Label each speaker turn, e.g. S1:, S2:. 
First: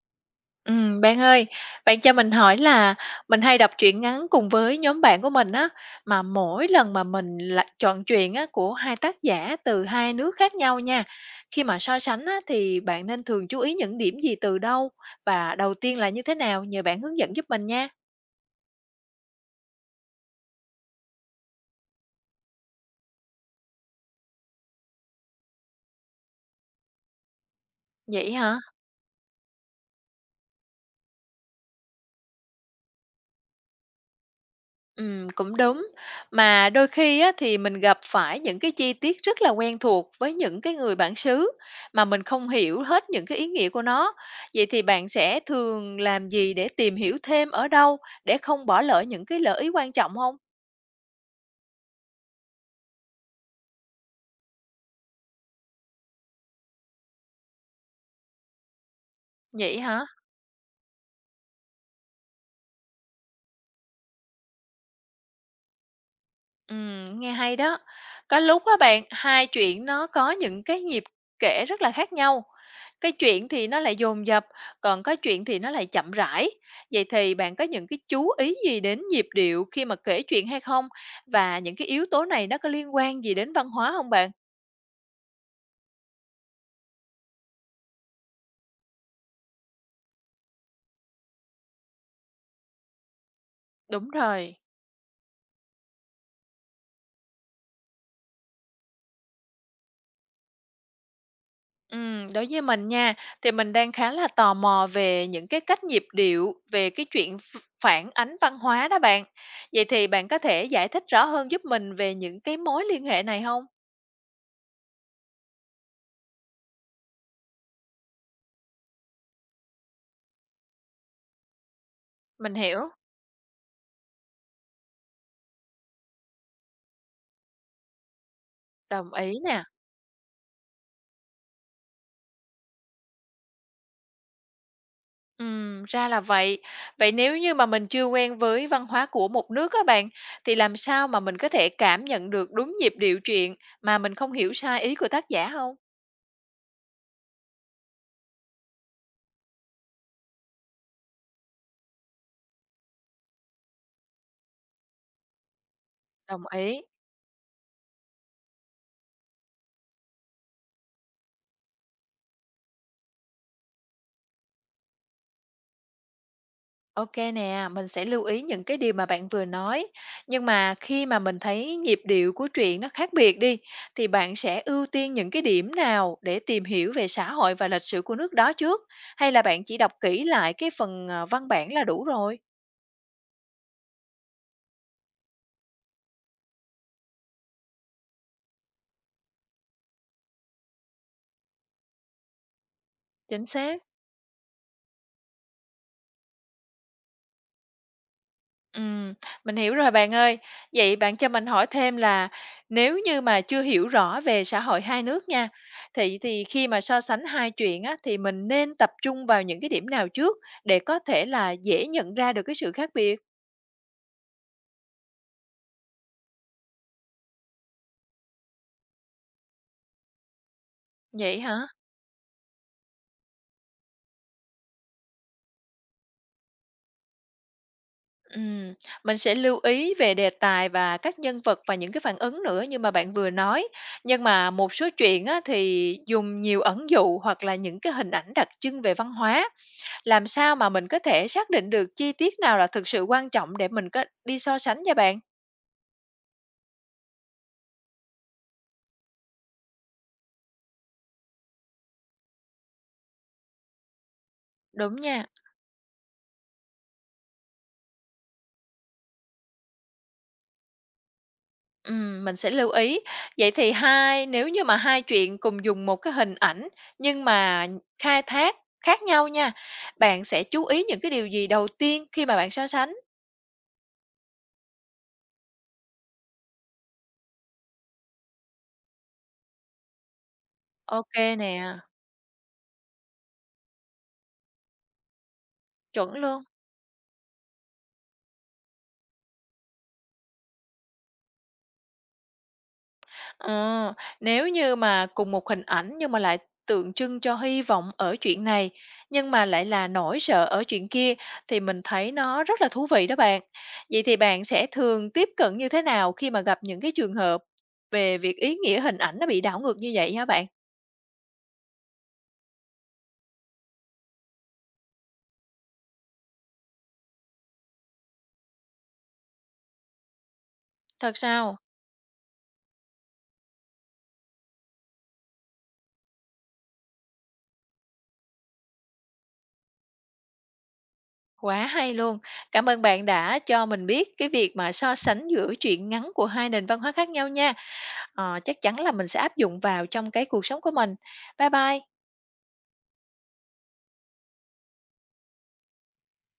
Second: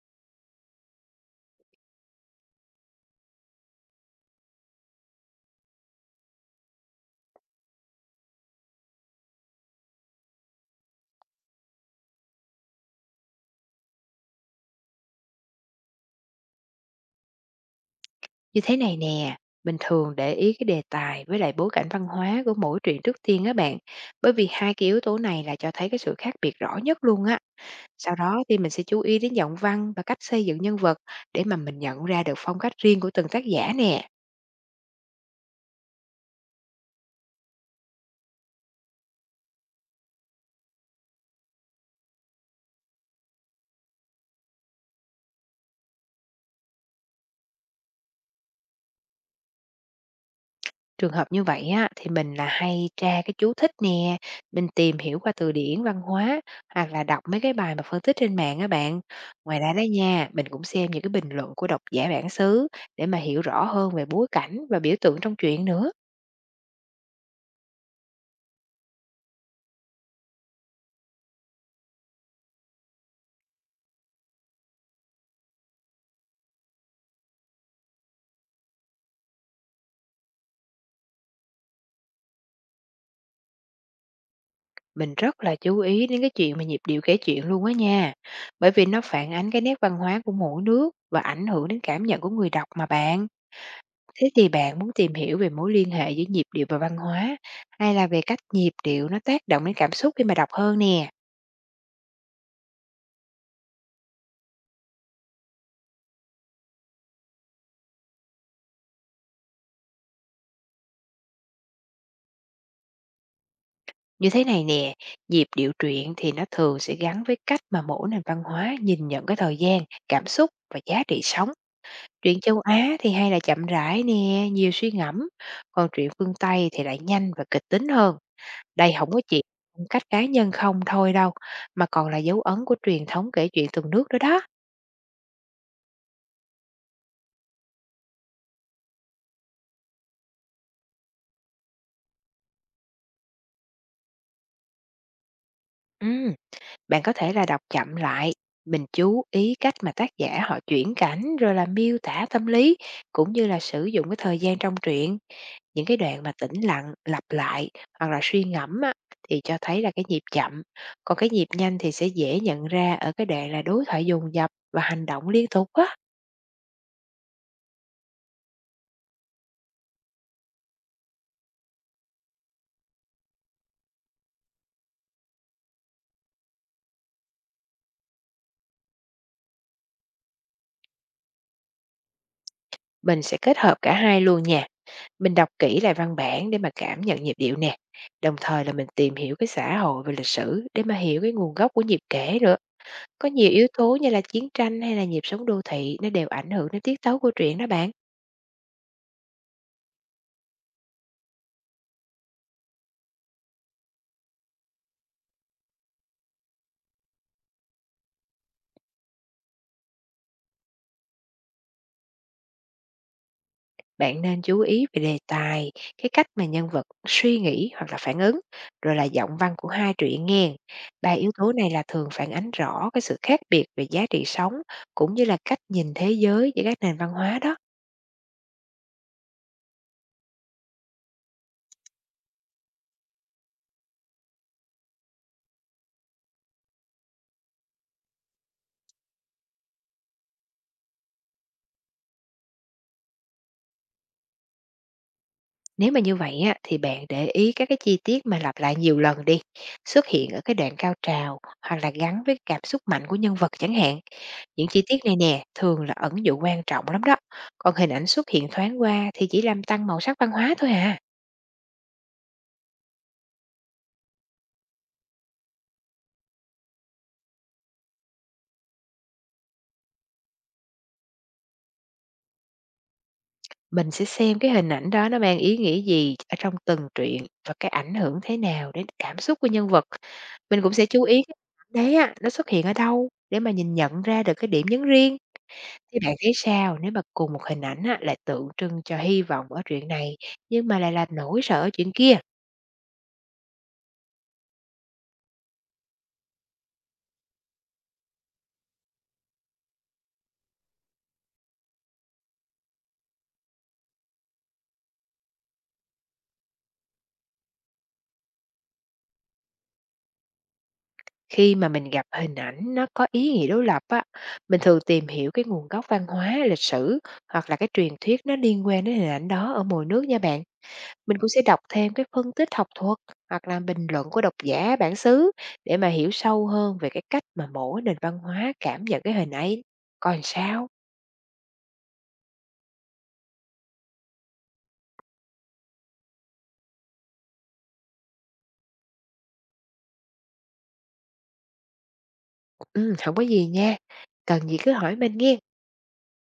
S1: Bạn ơi, bạn cho mình hỏi là mình hay đọc truyện ngắn cùng với nhóm bạn của mình á, mà mỗi lần mà mình lại chọn truyện á của hai tác giả từ hai nước khác nhau nha. Khi mà so sánh á thì bạn nên thường chú ý những điểm gì từ đâu và đầu tiên là như thế nào? Nhờ bạn hướng dẫn giúp mình nha.
S2: Như thế này nè, mình thường để ý cái đề tài với lại bối cảnh văn hóa của mỗi truyện trước tiên á bạn, bởi vì hai cái yếu tố này là cho thấy cái sự khác biệt rõ nhất luôn á. Sau
S1: Vậy
S2: đó
S1: hả?
S2: thì mình sẽ chú ý đến giọng văn và cách xây dựng nhân vật để mà mình nhận ra được phong cách riêng của từng tác giả nè.
S1: Cũng đúng. Mà đôi khi á, thì mình gặp phải những cái chi tiết rất là quen thuộc với những cái người bản xứ mà mình không hiểu hết những cái ý nghĩa của nó. Vậy thì bạn sẽ thường làm gì để tìm hiểu thêm ở đâu để không bỏ lỡ những cái lợi ý quan trọng không?
S2: Trường hợp như vậy á, thì mình là hay tra cái chú thích nè, mình tìm hiểu qua từ điển văn hóa hoặc là đọc mấy cái bài mà phân tích trên mạng á bạn. Ngoài ra
S1: Vậy
S2: đó
S1: hả?
S2: nha, mình cũng xem những cái bình luận của độc giả bản xứ để mà hiểu rõ hơn về bối cảnh và biểu tượng trong truyện nữa.
S1: Nghe hay đó. Có lúc á bạn, hai chuyện nó có những cái nhịp kể rất là khác nhau. Cái chuyện thì nó lại dồn dập, còn có chuyện thì nó lại chậm rãi. Vậy thì bạn có những cái chú ý gì đến nhịp điệu khi mà kể chuyện hay không? Và những cái yếu tố này nó có liên quan gì đến văn hóa không bạn?
S2: Mình rất là chú ý đến cái chuyện mà nhịp điệu kể chuyện luôn á nha. Bởi vì nó phản ánh cái nét văn hóa của mỗi nước và ảnh hưởng đến cảm nhận của người đọc mà bạn.
S1: Đúng
S2: Thế thì
S1: rồi.
S2: bạn muốn tìm hiểu về mối liên hệ giữa nhịp điệu và văn hóa, hay là về cách nhịp điệu nó tác động đến cảm xúc khi mà đọc hơn nè?
S1: Đối với mình nha, thì mình đang khá là tò mò về những cái cách nhịp điệu, về cái chuyện phản ánh văn hóa đó bạn. Vậy thì bạn có thể giải thích rõ hơn giúp mình về những cái mối liên hệ này không?
S2: Như thế này nè, nhịp điệu truyện thì nó thường sẽ gắn với cách mà mỗi nền văn hóa nhìn nhận cái thời gian, cảm xúc và giá trị sống. Truyện
S1: Mình
S2: châu
S1: hiểu.
S2: Á thì hay là chậm rãi nè, nhiều suy ngẫm, còn truyện phương Tây thì lại nhanh và kịch tính hơn. Đây không
S1: Đồng
S2: có
S1: ý
S2: chỉ
S1: nè.
S2: phong cách cá nhân không thôi đâu, mà còn là dấu ấn của truyền thống kể chuyện từng nước đó đó.
S1: Ra là vậy. Vậy nếu như mà mình chưa quen với văn hóa của một nước á bạn, thì làm sao mà mình có thể cảm nhận được đúng nhịp điệu truyện mà mình không hiểu sai ý của tác giả không?
S2: Ừ. Bạn có thể là đọc chậm lại, mình chú ý cách mà tác giả họ chuyển cảnh rồi là miêu tả tâm lý cũng như là sử dụng cái thời gian trong truyện, những cái đoạn mà
S1: Đồng
S2: tĩnh
S1: ý.
S2: lặng lặp lại hoặc là suy ngẫm á, thì cho thấy là cái nhịp chậm, còn cái nhịp nhanh thì sẽ dễ nhận ra ở cái đoạn là đối thoại dồn dập và hành động liên tục á.
S1: OK nè, mình sẽ lưu ý những cái điều mà bạn vừa nói. Nhưng mà khi mà mình thấy nhịp điệu của truyện nó khác biệt đi, thì bạn sẽ ưu tiên những cái điểm nào để tìm hiểu về xã hội và lịch sử của nước đó trước? Hay là bạn chỉ đọc kỹ lại cái phần à, văn bản là đủ rồi?
S2: Mình sẽ kết hợp cả hai luôn nha. Mình đọc kỹ lại văn bản để mà cảm nhận nhịp điệu nè. Đồng thời là mình tìm hiểu cái xã hội và lịch sử để mà hiểu cái nguồn gốc của nhịp kể nữa. Có
S1: Chính
S2: nhiều yếu
S1: xác.
S2: tố như là chiến tranh hay là nhịp sống đô thị nó đều ảnh hưởng đến tiết tấu của truyện đó bạn.
S1: Ừm, mình hiểu rồi bạn ơi. Vậy bạn cho mình hỏi thêm là nếu như mà chưa hiểu rõ về xã hội hai nước nha, thì khi mà so sánh hai chuyện á, thì mình nên tập trung vào những cái điểm nào trước để có thể là dễ nhận ra được cái sự khác biệt?
S2: Bạn nên chú ý về đề tài, cái cách mà nhân vật suy nghĩ hoặc là phản ứng, rồi là giọng văn của hai truyện nghe. Ba yếu
S1: Vậy
S2: tố
S1: hả?
S2: này là thường phản ánh rõ cái sự khác biệt về giá trị sống cũng như là cách nhìn thế giới giữa các nền văn hóa đó.
S1: Ừm, mình sẽ lưu ý về đề tài và các nhân vật và những cái phản ứng nữa như mà bạn vừa nói. Nhưng mà một số chuyện á, thì dùng nhiều ẩn dụ hoặc là những cái hình ảnh đặc trưng về văn hóa. Làm sao mà mình có thể xác định được chi tiết nào là thực sự quan trọng để mình có đi so sánh nha bạn?
S2: Nếu mà như vậy á, thì bạn để ý các cái chi tiết mà lặp lại nhiều lần đi, xuất hiện ở cái đoạn cao trào hoặc là gắn với cảm xúc mạnh của nhân vật chẳng hạn. Những chi
S1: Đúng
S2: tiết này
S1: nha.
S2: nè, thường là ẩn dụ quan trọng lắm đó. Còn hình ảnh xuất hiện thoáng qua thì chỉ làm tăng màu sắc văn hóa thôi à.
S1: Mình sẽ lưu ý. Vậy thì nếu như mà hai chuyện cùng dùng một cái hình ảnh nhưng mà khai thác khác nhau nha, bạn sẽ chú ý những cái điều gì đầu tiên khi mà bạn so sánh?
S2: Mình sẽ xem cái hình ảnh đó nó mang ý nghĩa gì ở trong từng truyện và cái ảnh hưởng thế nào đến cảm xúc của nhân vật. Mình cũng sẽ chú ý cái
S1: OK
S2: hình
S1: nè,
S2: ảnh đấy á, nó xuất hiện ở đâu để mà nhìn nhận ra được cái điểm nhấn riêng. Thì
S1: chuẩn
S2: bạn thấy
S1: luôn.
S2: sao nếu mà cùng một hình ảnh á, lại tượng trưng cho hy vọng ở chuyện này nhưng mà lại là nỗi sợ ở chuyện kia?
S1: Ờ, nếu như mà cùng một hình ảnh nhưng mà lại tượng trưng cho hy vọng ở chuyện này, nhưng mà lại là nỗi sợ ở chuyện kia thì mình thấy nó rất là thú vị đó bạn. Vậy thì bạn sẽ thường tiếp cận như thế nào khi mà gặp những cái trường hợp về việc ý nghĩa hình ảnh nó bị đảo ngược như vậy hả bạn?
S2: Khi mà mình gặp hình ảnh nó có ý nghĩa đối lập á, mình thường tìm hiểu cái nguồn gốc văn hóa, lịch sử hoặc là cái truyền thuyết nó liên quan đến hình ảnh đó ở mỗi nước nha bạn.
S1: Thật
S2: Mình cũng sẽ
S1: sao?
S2: đọc thêm cái phân tích học thuật hoặc là bình luận của độc giả bản xứ để mà hiểu sâu hơn về cái cách mà mỗi nền văn hóa cảm nhận cái hình ấy. Còn sao?
S1: Quá hay luôn. Cảm ơn bạn đã cho mình biết cái việc mà so sánh giữa truyện ngắn của hai nền văn hóa khác nhau nha. Ờ, chắc chắn là mình sẽ áp dụng vào trong cái cuộc sống của mình. Bye bye.
S2: Ừ, không có gì nha. Cần gì cứ hỏi mình nghe.